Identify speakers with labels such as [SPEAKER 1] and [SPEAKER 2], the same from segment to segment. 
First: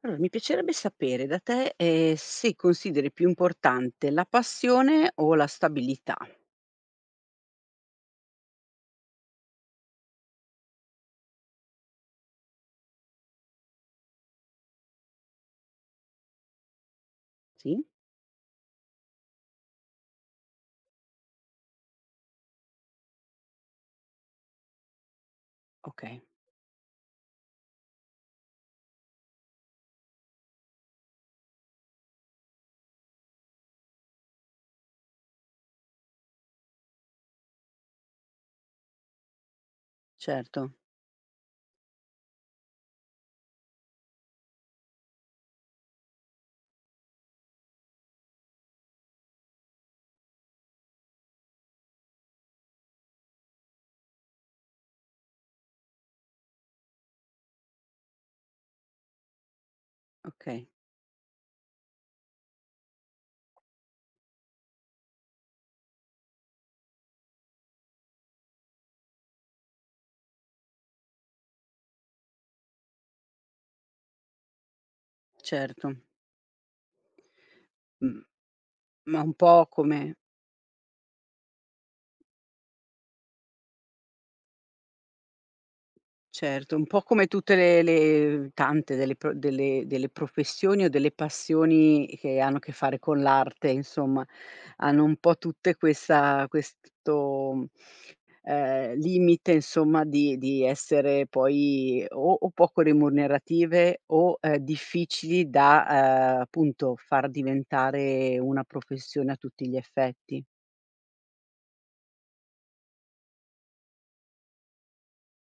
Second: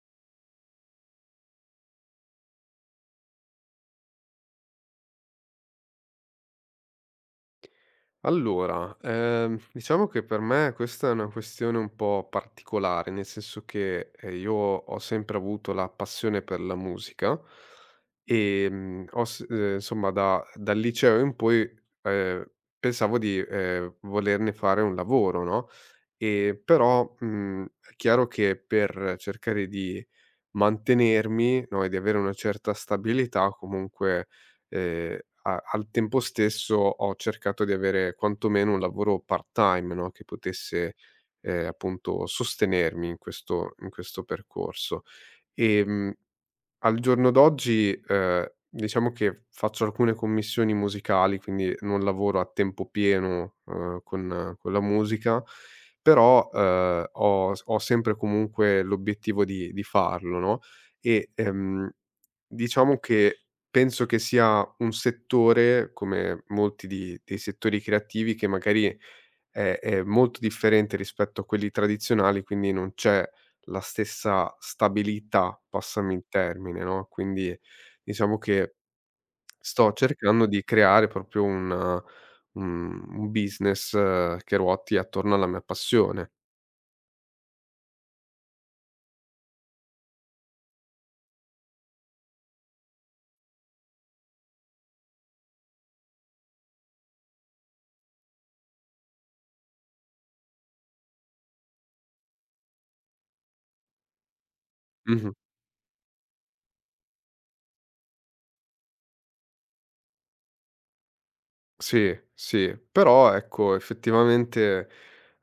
[SPEAKER 1] Allora, mi piacerebbe sapere da te, se consideri più importante la passione o la stabilità.
[SPEAKER 2] Allora, diciamo che per me questa è una questione un po' particolare, nel senso che, io ho sempre avuto la passione per la musica,
[SPEAKER 1] Sì?
[SPEAKER 2] ho s insomma da dal liceo in poi, ehm, pensavo di, volerne fare un lavoro, no,
[SPEAKER 1] Okay,
[SPEAKER 2] però, è chiaro che per cercare di mantenermi, no, e di avere una certa stabilità, comunque, ehm, a al tempo stesso ho cercato di avere quantomeno un lavoro part-time, no, che
[SPEAKER 1] certo,
[SPEAKER 2] potesse, appunto sostenermi in questo percorso. Ehm Al giorno d'oggi, diciamo che faccio alcune commissioni musicali, quindi non lavoro a tempo pieno, con la musica, però, ho sempre comunque l'obiettivo di farlo, no,
[SPEAKER 1] okay,
[SPEAKER 2] e, ehm diciamo che penso che sia un settore, come molti di dei settori creativi, che magari è molto differente rispetto a quelli tradizionali, quindi non c'è la stessa stabilità,
[SPEAKER 1] certo.
[SPEAKER 2] passami il termine, no. Quindi
[SPEAKER 1] Mh,
[SPEAKER 2] diciamo che
[SPEAKER 1] ma un po'
[SPEAKER 2] sto
[SPEAKER 1] come...
[SPEAKER 2] cercando di creare proprio un business, che ruoti attorno alla mia passione.
[SPEAKER 1] Certo, un po' come tutte le tante delle professioni o delle passioni che hanno a che fare con l'arte, insomma, hanno un po' tutte questa questo, limite insomma di essere poi o poco remunerative o,
[SPEAKER 2] Mh-mh.
[SPEAKER 1] difficili da, appunto far diventare una professione a tutti gli effetti.
[SPEAKER 2] Sì, sì, però ecco effettivamente,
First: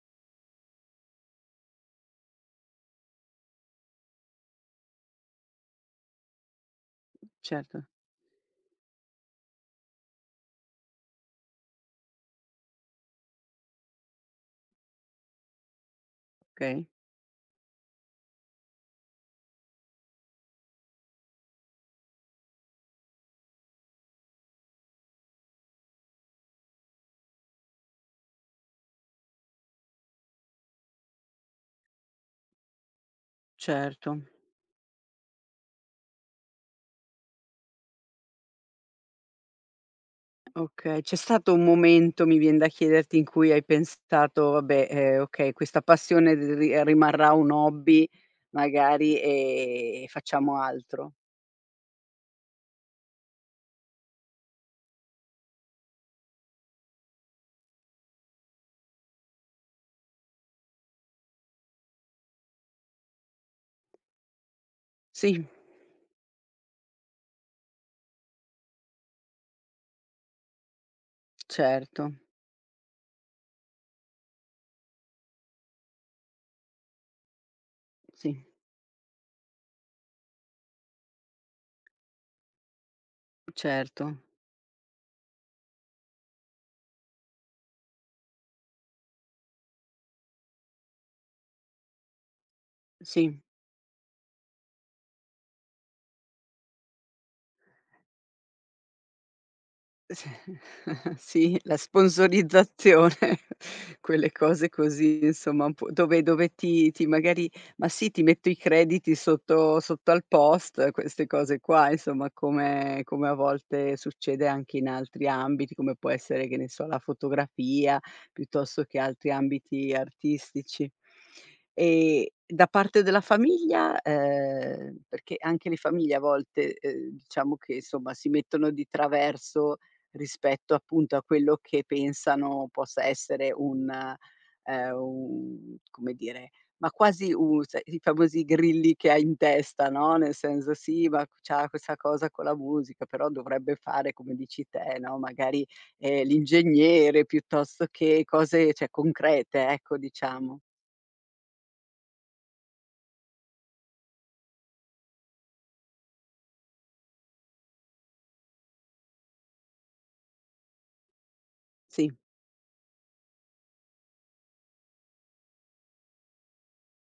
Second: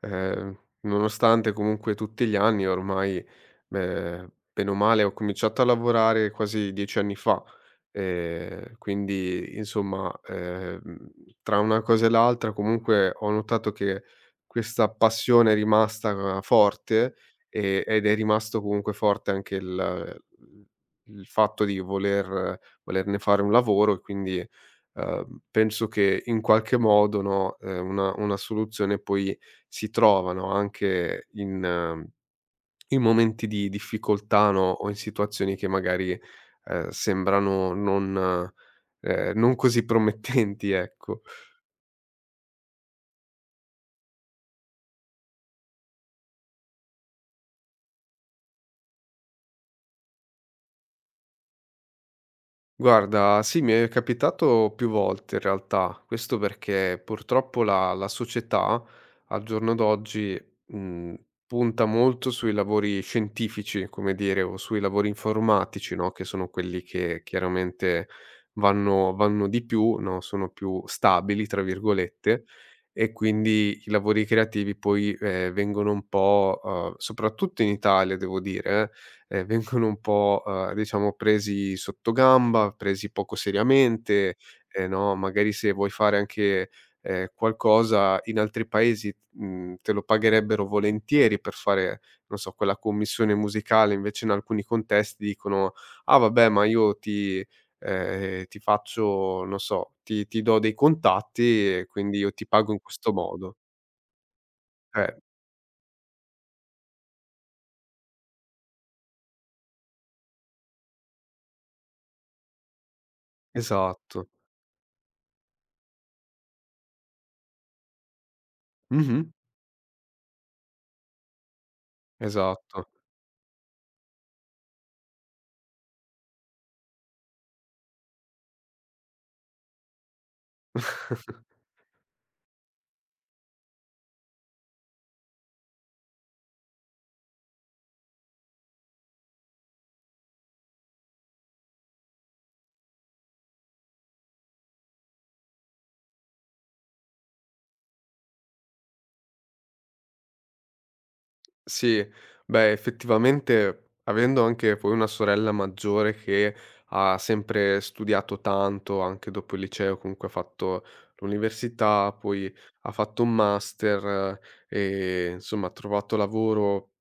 [SPEAKER 2] nonostante comunque tutti gli anni ormai, bene o male ho cominciato a lavorare quasi 10 anni fa,
[SPEAKER 1] Certo,
[SPEAKER 2] quindi insomma, tra una cosa e l'altra comunque ho notato che questa passione è rimasta
[SPEAKER 1] okay,
[SPEAKER 2] forte, ed è rimasto comunque forte anche il fatto di volerne fare un lavoro. E quindi penso che in qualche modo, no, una soluzione poi si trova, no, anche in momenti di
[SPEAKER 1] certo.
[SPEAKER 2] difficoltà, no, o in situazioni che magari, sembrano non così promettenti,
[SPEAKER 1] Okay, c'è
[SPEAKER 2] ecco.
[SPEAKER 1] stato un momento, mi vien da chiederti, in cui hai pensato: "Vabbè, okay, questa passione r ri rimarrà un hobby magari, e facciamo altro."
[SPEAKER 2] Guarda, sì, mi è capitato più volte in realtà. Questo perché purtroppo la società al giorno d'oggi mh, punta molto sui lavori scientifici, come dire, o sui lavori
[SPEAKER 1] Sì,
[SPEAKER 2] informatici, no? Che sono quelli che chiaramente vanno di più, no? Sono più stabili, tra
[SPEAKER 1] certo,
[SPEAKER 2] virgolette, e quindi i lavori creativi poi, vengono un po', soprattutto in Italia, devo
[SPEAKER 1] sì,
[SPEAKER 2] dire, vengono un po', diciamo, presi sottogamba, presi poco
[SPEAKER 1] certo,
[SPEAKER 2] seriamente, no, magari se vuoi fare anche, qualcosa in altri paesi, te lo pagherebbero volentieri per fare, non so, quella commissione
[SPEAKER 1] sì.
[SPEAKER 2] musicale, invece in alcuni contesti dicono: "Ah vabbè, ma io ti ti faccio, non so,
[SPEAKER 1] S
[SPEAKER 2] ti do dei
[SPEAKER 1] Sì,
[SPEAKER 2] contatti
[SPEAKER 1] la
[SPEAKER 2] e quindi io ti pago in questo
[SPEAKER 1] sponsorizzazione,
[SPEAKER 2] modo".
[SPEAKER 1] quelle cose
[SPEAKER 2] Eh,
[SPEAKER 1] così insomma un po' dove ti magari... Ma sì, ti metto i crediti sotto al post, queste cose qua insomma, come a volte
[SPEAKER 2] esatto.
[SPEAKER 1] succede anche in altri ambiti, come può essere, che ne so, la fotografia, piuttosto che
[SPEAKER 2] Mh-mh,
[SPEAKER 1] altri ambiti artistici. E da
[SPEAKER 2] esatto.
[SPEAKER 1] parte della famiglia, perché anche le famiglie a volte, diciamo che insomma si mettono di traverso rispetto appunto a quello che pensano possa essere un un, come dire, ma quasi u sai i famosi grilli che hai in testa, no, nel senso: "Sì, ma c'ha questa cosa con la musica, però dovrebbe fare come dici te, no, magari, l'ingegnere piuttosto che cose, cioè, concrete", ecco, diciamo.
[SPEAKER 2] Sì, beh, effettivamente avendo anche poi una sorella maggiore che ha sempre studiato tanto, anche dopo il liceo, comunque ha fatto l'università,
[SPEAKER 1] Sì.
[SPEAKER 2] poi ha fatto un master, e insomma ha trovato lavoro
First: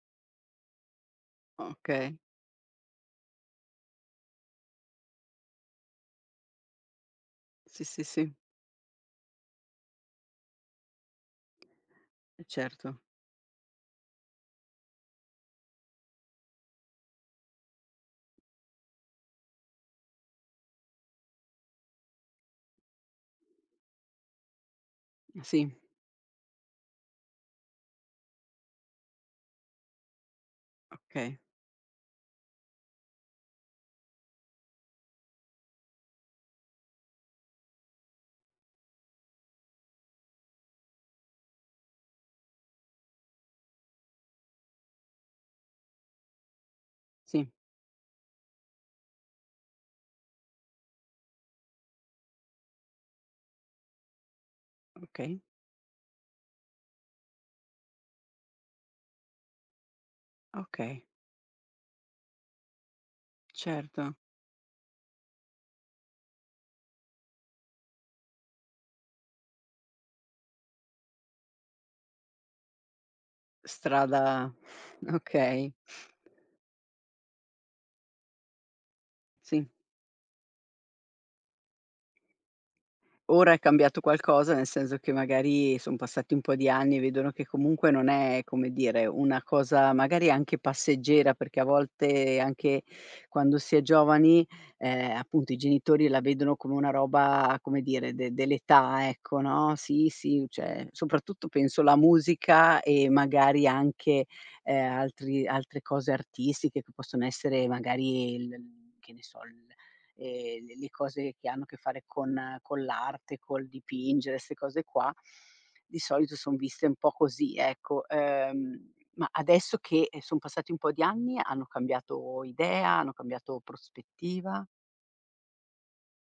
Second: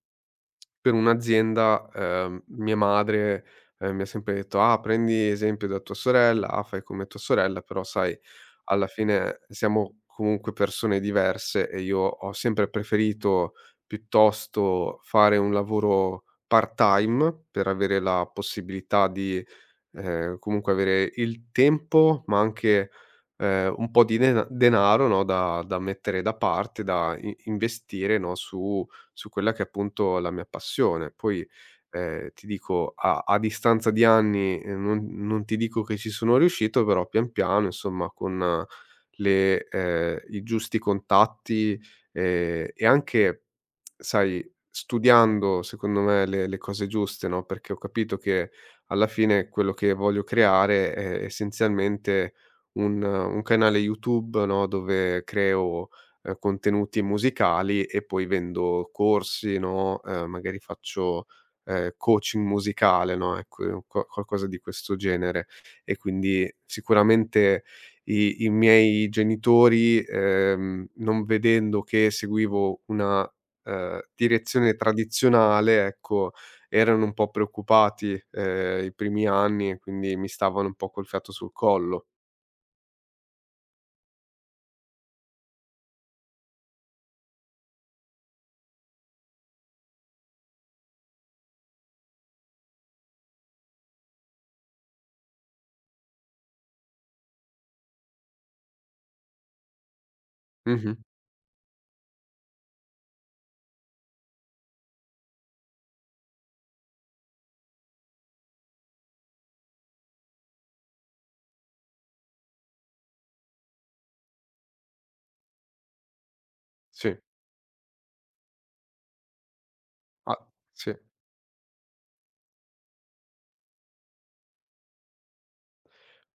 [SPEAKER 2] per un'azienda.
[SPEAKER 1] Okay.
[SPEAKER 2] Mia madre, mi ha sempre detto: "Ah, prendi esempio da tua sorella, ah, fai come tua sorella", però
[SPEAKER 1] Sì, sì,
[SPEAKER 2] sai,
[SPEAKER 1] sì.
[SPEAKER 2] alla fine siamo comunque persone diverse e io ho
[SPEAKER 1] Eh
[SPEAKER 2] sempre
[SPEAKER 1] certo.
[SPEAKER 2] preferito piuttosto fare un lavoro part-time per avere la possibilità di, comunque avere il tempo, ma anche, un po' di denaro, no, da
[SPEAKER 1] Sì.
[SPEAKER 2] da mettere da parte, da i investire, no, su quella che è appunto la mia passione.
[SPEAKER 1] Okay.
[SPEAKER 2] Poi, ti dico, a distanza di anni, non ti dico che ci sono riuscito, però pian piano insomma con le i giusti contatti, e anche, sai, studiando secondo me le cose giuste, no,
[SPEAKER 1] Sì.
[SPEAKER 2] perché ho capito che alla fine quello che voglio creare è essenzialmente un canale YouTube, no, dove
[SPEAKER 1] Okay.
[SPEAKER 2] creo, contenuti musicali e poi vendo corsi, no, magari
[SPEAKER 1] Okay,
[SPEAKER 2] faccio, coaching musicale, no, ecco,
[SPEAKER 1] certo.
[SPEAKER 2] qualcosa di questo genere. E quindi sicuramente i miei genitori, non vedendo che seguivo una,
[SPEAKER 1] Strada...
[SPEAKER 2] direzione
[SPEAKER 1] okay.
[SPEAKER 2] tradizionale, ecco, erano un po' preoccupati, i primi
[SPEAKER 1] Sì.
[SPEAKER 2] anni, e quindi mi stavano un po' col fiato sul collo.
[SPEAKER 1] Ora è cambiato qualcosa, nel senso che magari son passati un po' di anni e vedono che comunque non è, come dire, una cosa magari anche passeggera, perché a volte anche quando si è giovani, appunto i genitori la vedono come una roba, come dire, de dell'età, ecco, no, sì, sì, cioè
[SPEAKER 2] Mh-mh.
[SPEAKER 1] soprattutto penso la musica e magari anche, altri altre cose artistiche che possono essere magari il... che ne so, il... le cose che hanno a che fare con l'arte, col dipingere, 'ste cose qua, di solito son viste un po'
[SPEAKER 2] Sì.
[SPEAKER 1] così, ecco. Ma adesso che,
[SPEAKER 2] Ah,
[SPEAKER 1] son passati un po'
[SPEAKER 2] sì.
[SPEAKER 1] di anni, hanno cambiato idea, hanno cambiato prospettiva?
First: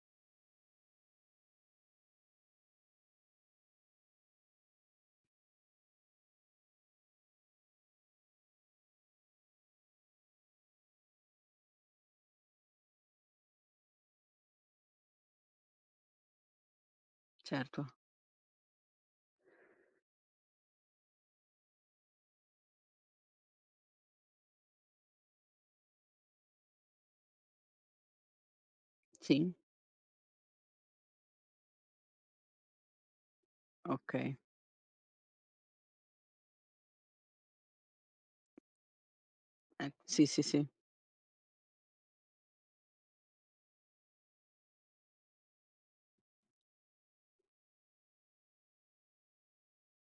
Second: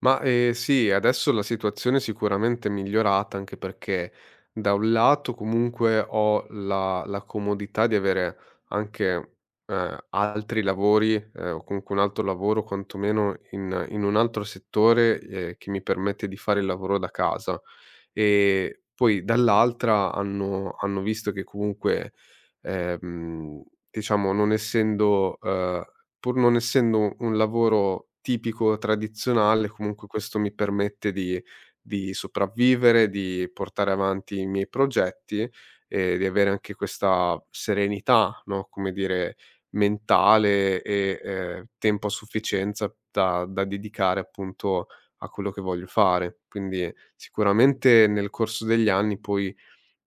[SPEAKER 2] Ma, sì, adesso la situazione, sicuramente è sicuramente migliorata, anche perché da un lato comunque ho la comodità di avere anche, altri lavori, o comunque un altro lavoro quantomeno in un altro settore, che mi permette di fare il lavoro da casa.
[SPEAKER 1] Certo,
[SPEAKER 2] Ehm, Poi dall'altra hanno visto che comunque, ehm, diciamo, non essendo, pur non essendo un lavoro tipico,
[SPEAKER 1] sì.
[SPEAKER 2] tradizionale, comunque questo mi permette di sopravvivere, di portare
[SPEAKER 1] Okay.
[SPEAKER 2] avanti i miei progetti e di avere anche questa serenità, no, come dire,
[SPEAKER 1] Ecco. Sì, sì, sì.
[SPEAKER 2] mentale e, tempo a sufficienza da dedicare appunto a quello che voglio fare. Quindi sicuramente nel corso degli anni poi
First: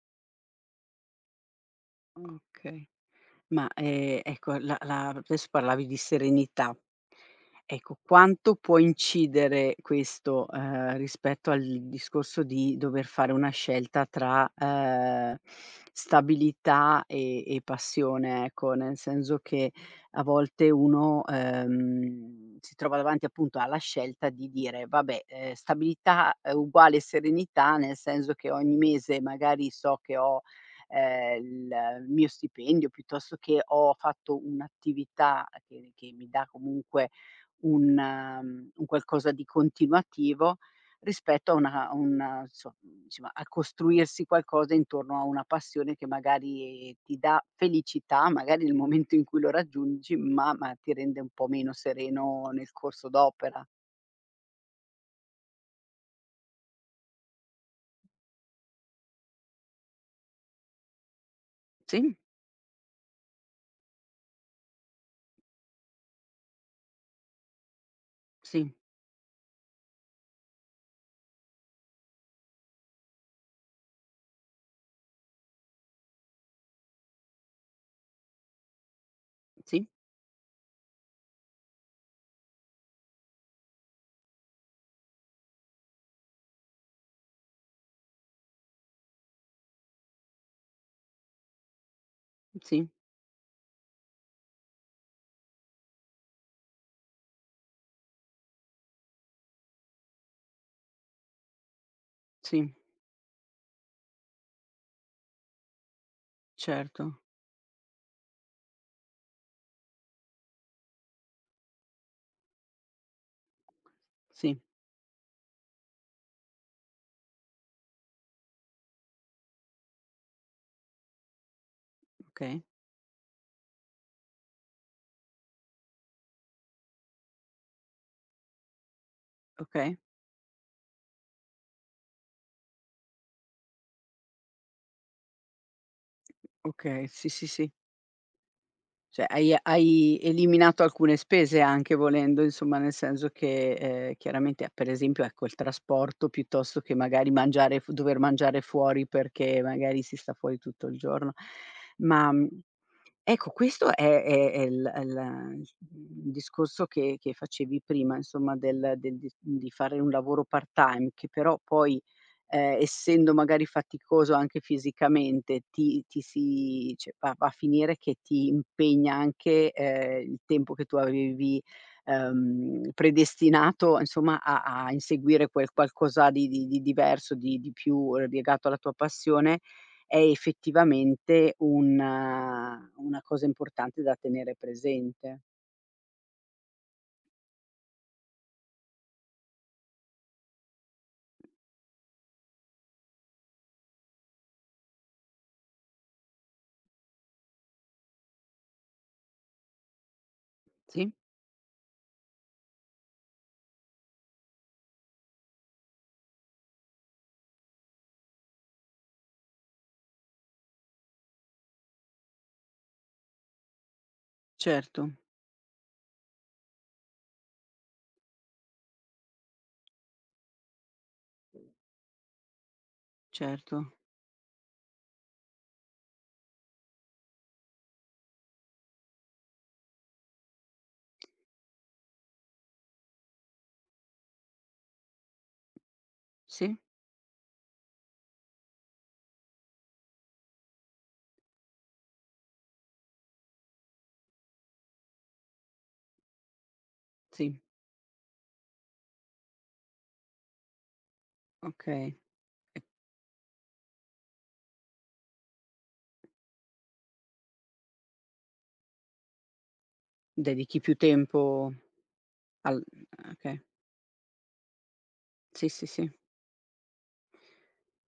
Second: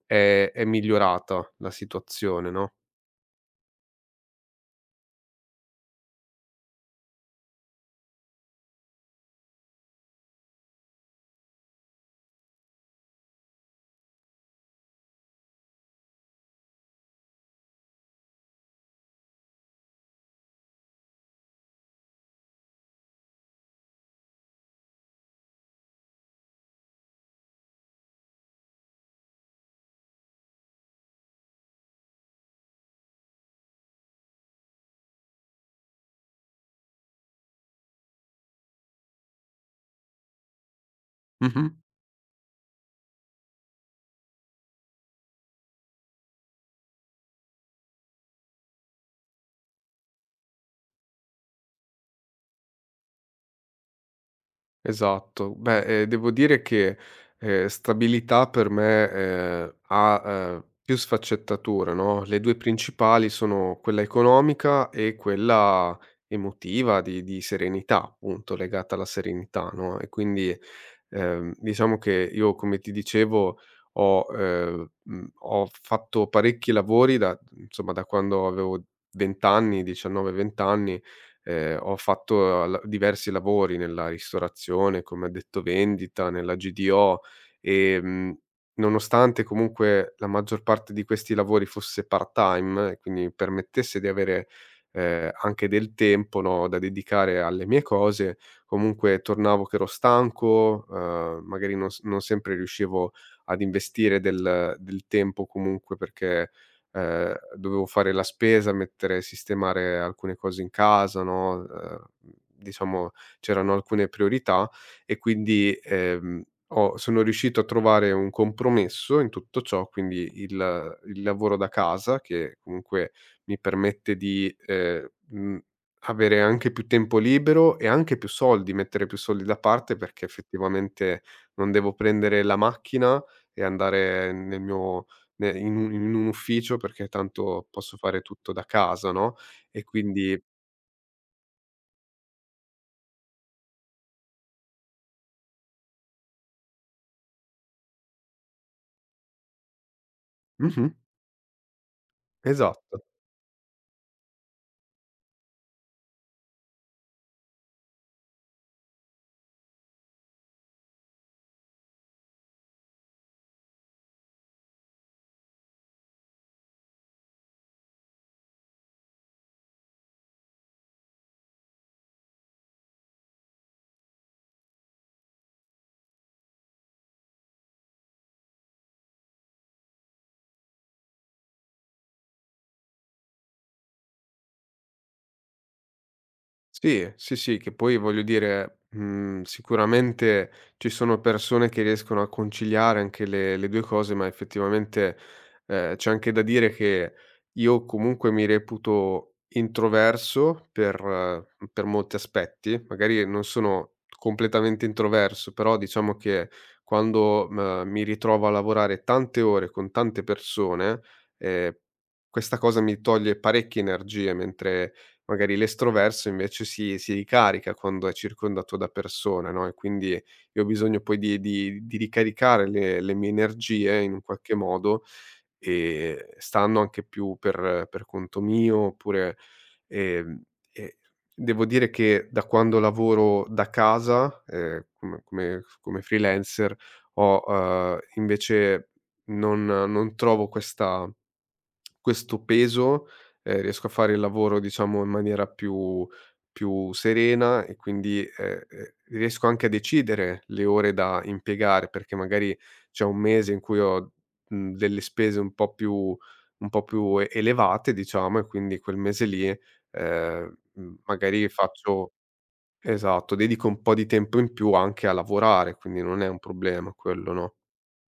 [SPEAKER 2] è migliorata la situazione, no.
[SPEAKER 1] Okay. Ma, ecco, la adesso parlavi di serenità. Ecco, quanto può incidere questo, rispetto al discorso di dover fare una scelta tra, stabilità e passione, ecco, nel senso che a volte uno, si trova davanti appunto alla scelta di dire: "Vabbè, stabilità, uguale serenità", nel senso che ogni mese magari so che ho ehm, il mio stipendio, piuttosto che ho fatto un'attività che mi dà comunque un un qualcosa di continuativo, rispetto a
[SPEAKER 2] Mh-mh.
[SPEAKER 1] una insomma, a costruirsi qualcosa intorno a una passione che magari ti dà felicità, magari nel momento in cui lo raggiungi, ma ti rende un po' meno sereno nel corso d'opera.
[SPEAKER 2] Esatto. Beh, devo dire che, stabilità, per me, ha, più sfaccettature,
[SPEAKER 1] Sì,
[SPEAKER 2] no, le 2 principali sono quella economica e quella emotiva di serenità, appunto,
[SPEAKER 1] sì,
[SPEAKER 2] legata alla serenità, no, e quindi, diciamo che io, come ti dicevo, ho, ho fatto parecchi lavori da insomma, da quando avevo 20 anni,
[SPEAKER 1] sì,
[SPEAKER 2] 19, 20 anni. Ho fatto la diversi lavori nella ristorazione, come addetto vendita, nella GDO, ehm, nonostante comunque la maggior parte di questi lavori fosse
[SPEAKER 1] sì,
[SPEAKER 2] part-time e quindi mi permettesse di avere, anche del tempo, no, da dedicare alle mie cose, comunque tornavo che ero stanco, magari non sempre
[SPEAKER 1] sì,
[SPEAKER 2] riuscivo ad investire del tempo comunque, perché
[SPEAKER 1] certo.
[SPEAKER 2] dovevo fare la spesa, mettere sistemare alcune cose in casa, no, diciamo, c'erano alcune
[SPEAKER 1] Sì,
[SPEAKER 2] priorità e quindi, ho sono riuscito a trovare un compromesso in tutto ciò, quindi il lavoro da casa che
[SPEAKER 1] okay,
[SPEAKER 2] comunque mi permette di, avere anche più tempo libero e anche più soldi, mettere più soldi da parte,
[SPEAKER 1] okay.
[SPEAKER 2] perché effettivamente non devo prendere la macchina e andare nel mio, ne in un ufficio,
[SPEAKER 1] Okay,
[SPEAKER 2] perché
[SPEAKER 1] sì, sì,
[SPEAKER 2] tanto
[SPEAKER 1] sì.
[SPEAKER 2] posso fare tutto da casa,
[SPEAKER 1] Cioè
[SPEAKER 2] no,
[SPEAKER 1] hai
[SPEAKER 2] e quindi
[SPEAKER 1] eliminato alcune spese anche volendo, insomma, nel senso che, chiaramente per esempio, ecco, il trasporto piuttosto che magari mangiare f dover mangiare fuori perché magari si sta fuori tutto
[SPEAKER 2] mh-mh,
[SPEAKER 1] il giorno. Ma, mhmm...
[SPEAKER 2] esatto.
[SPEAKER 1] Ecco, questo è è il discorso che facevi prima, insomma, del del di fare un lavoro part-time, che però poi, essendo magari faticoso anche fisicamente, ti ti si cioè va a finire che ti impegna anche, il tempo che tu avevi, predestinato, insomma, a inseguire quel qualcosa di diverso, di più legato alla tua passione, è effettivamente una cosa importante da tenere presente.
[SPEAKER 2] Sì, sì, sì, che poi voglio dire, sicuramente ci sono persone che riescono a conciliare anche le 2 cose, ma effettivamente, c'è anche da dire che io comunque mi reputo introverso
[SPEAKER 1] Sì,
[SPEAKER 2] per molti aspetti, magari non sono completamente introverso, però diciamo che quando, mi ritrovo a lavorare tante ore con tante persone, ehm, questa cosa mi toglie parecchie energie, mentre
[SPEAKER 1] certo,
[SPEAKER 2] magari l'estroverso invece si ricarica quando è circondato da persone, no, e quindi io ho bisogno poi di ricaricare le mie
[SPEAKER 1] certo.
[SPEAKER 2] energie in un qualche modo, stando anche più per conto mio, oppure, ehm, e devo dire che da quando lavoro da casa, come freelancer
[SPEAKER 1] Sì,
[SPEAKER 2] ho, invece, non trovo questa questo peso, riesco a fare il lavoro, diciamo, in maniera più
[SPEAKER 1] sì,
[SPEAKER 2] serena, e quindi, riesco anche a decidere le ore da impiegare, perché
[SPEAKER 1] okay.
[SPEAKER 2] magari
[SPEAKER 1] E
[SPEAKER 2] c'è un mese in cui ho, delle spese un po' più elevate, diciamo, e quindi quel mese lì,
[SPEAKER 1] dedichi più
[SPEAKER 2] magari
[SPEAKER 1] tempo
[SPEAKER 2] faccio
[SPEAKER 1] al...
[SPEAKER 2] esatto,
[SPEAKER 1] Okay.
[SPEAKER 2] dedico un po' di tempo in più anche a
[SPEAKER 1] Sì,
[SPEAKER 2] lavorare,
[SPEAKER 1] sì,
[SPEAKER 2] quindi
[SPEAKER 1] sì.
[SPEAKER 2] non è un problema quello, no?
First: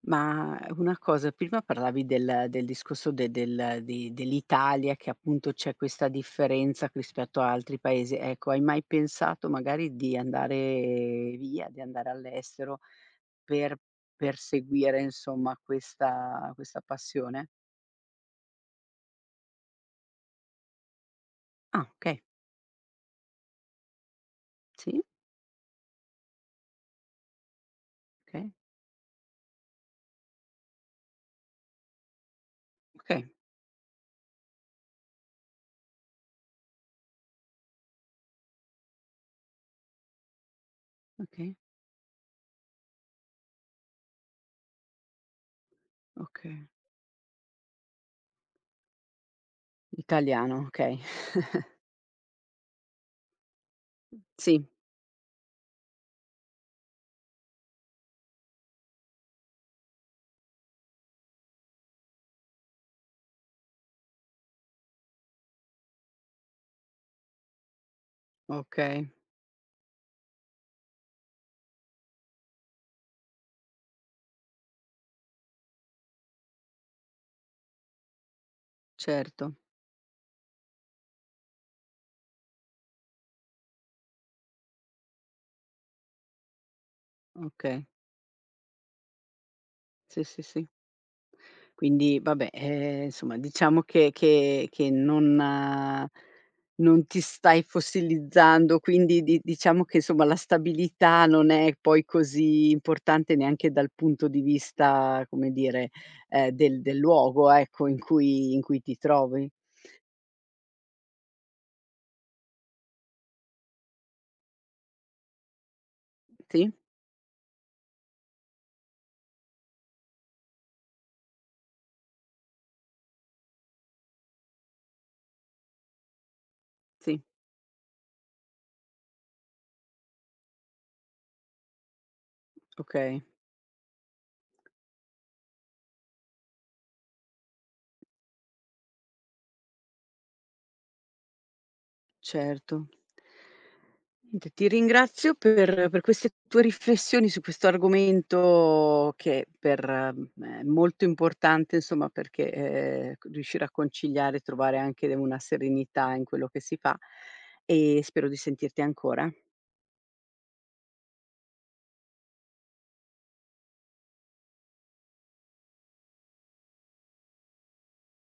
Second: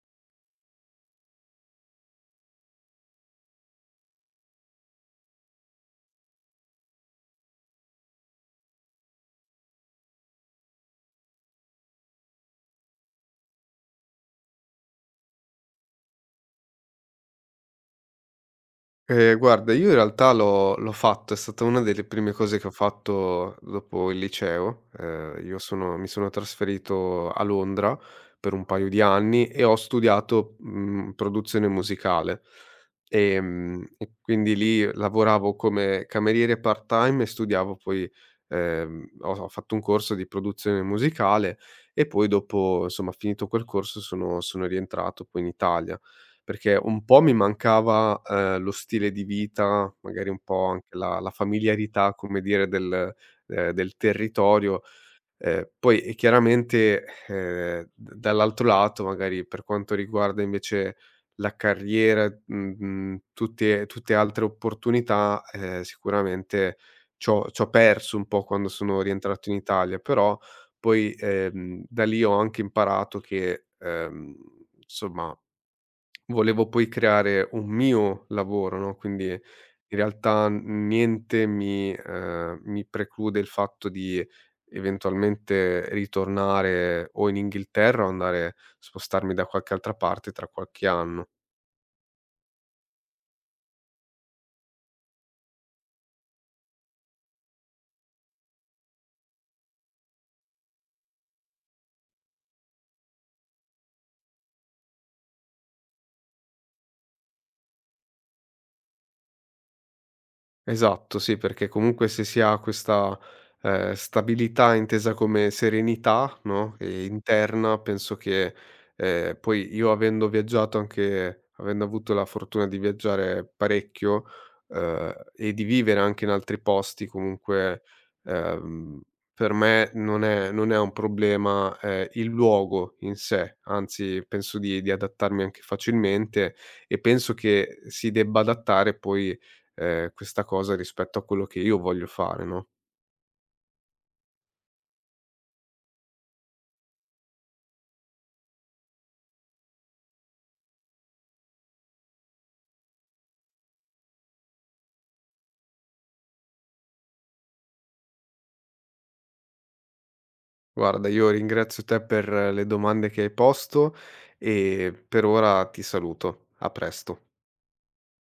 [SPEAKER 1] Ma una cosa, prima parlavi del del discorso de del di dell'Italia che appunto c'è questa differenza rispetto a altri paesi. Ecco, hai mai pensato magari di andare via, di andare all'estero... Per perseguire insomma questa questa passione?
[SPEAKER 2] Guarda, io in realtà l'ho fatto. È stata una
[SPEAKER 1] Ah,
[SPEAKER 2] delle
[SPEAKER 1] okay.
[SPEAKER 2] prime cose che ho fatto dopo il liceo.
[SPEAKER 1] Sì,
[SPEAKER 2] Io sono mi sono trasferito a Londra
[SPEAKER 1] okay,
[SPEAKER 2] per un paio di anni e ho studiato, produzione musicale.
[SPEAKER 1] okay,
[SPEAKER 2] E quindi lì lavoravo come cameriere part-time e studiavo, poi ho fatto un corso di produzione
[SPEAKER 1] okay,
[SPEAKER 2] musicale, e poi dopo, insomma, finito quel corso sono rientrato poi in Italia.
[SPEAKER 1] okay.
[SPEAKER 2] Perché un po' mi mancava, lo stile di vita, magari un
[SPEAKER 1] Italiano,
[SPEAKER 2] po' anche
[SPEAKER 1] okay.
[SPEAKER 2] la familiarità, come dire, del
[SPEAKER 1] Sì,
[SPEAKER 2] territorio. Poi e chiaramente, d dall'altro lato, magari per quanto riguarda invece la carriera, tutte altre opportunità, sicuramente c'ho perso un po' quando sono
[SPEAKER 1] okay,
[SPEAKER 2] rientrato in Italia, però poi, da lì ho anche imparato che, insomma, volevo poi creare un mio lavoro, no, quindi in
[SPEAKER 1] certo,
[SPEAKER 2] realtà niente mi preclude il fatto di eventualmente ritornare o in
[SPEAKER 1] okay.
[SPEAKER 2] Inghilterra o andare spostarmi da qualche altra
[SPEAKER 1] Sì,
[SPEAKER 2] parte
[SPEAKER 1] sì,
[SPEAKER 2] tra
[SPEAKER 1] sì.
[SPEAKER 2] qualche anno.
[SPEAKER 1] Quindi vabbè, insomma diciamo che non non ti stai fossilizzando, quindi di diciamo che insomma la stabilità non è poi così importante neanche dal punto di vista, come dire, del luogo ecco in cui ti trovi.
[SPEAKER 2] Esatto, sì, perché comunque se si ha questa, stabilità intesa come serenità,
[SPEAKER 1] Sì?
[SPEAKER 2] no, interna, penso che, poi io avendo viaggiato, anche avendo avuto la fortuna di viaggiare parecchio, e di vivere anche in altri posti
[SPEAKER 1] Sì,
[SPEAKER 2] comunque, ehm, per me non è un problema, il luogo in
[SPEAKER 1] okay.
[SPEAKER 2] sé, anzi penso di adattarmi anche facilmente, e penso che si debba adattare poi, questa cosa rispetto a quello che io voglio fare, no.
[SPEAKER 1] Certo. Niente, ti ringrazio per queste tue riflessioni su questo argomento che per me è molto importante, insomma, perché, c riuscire a conciliare e trovare anche una serenità in quello che si fa, e spero di sentirti ancora.
[SPEAKER 2] Guarda, io ringrazio te per le domande che hai posto, e per ora ti saluto. A presto.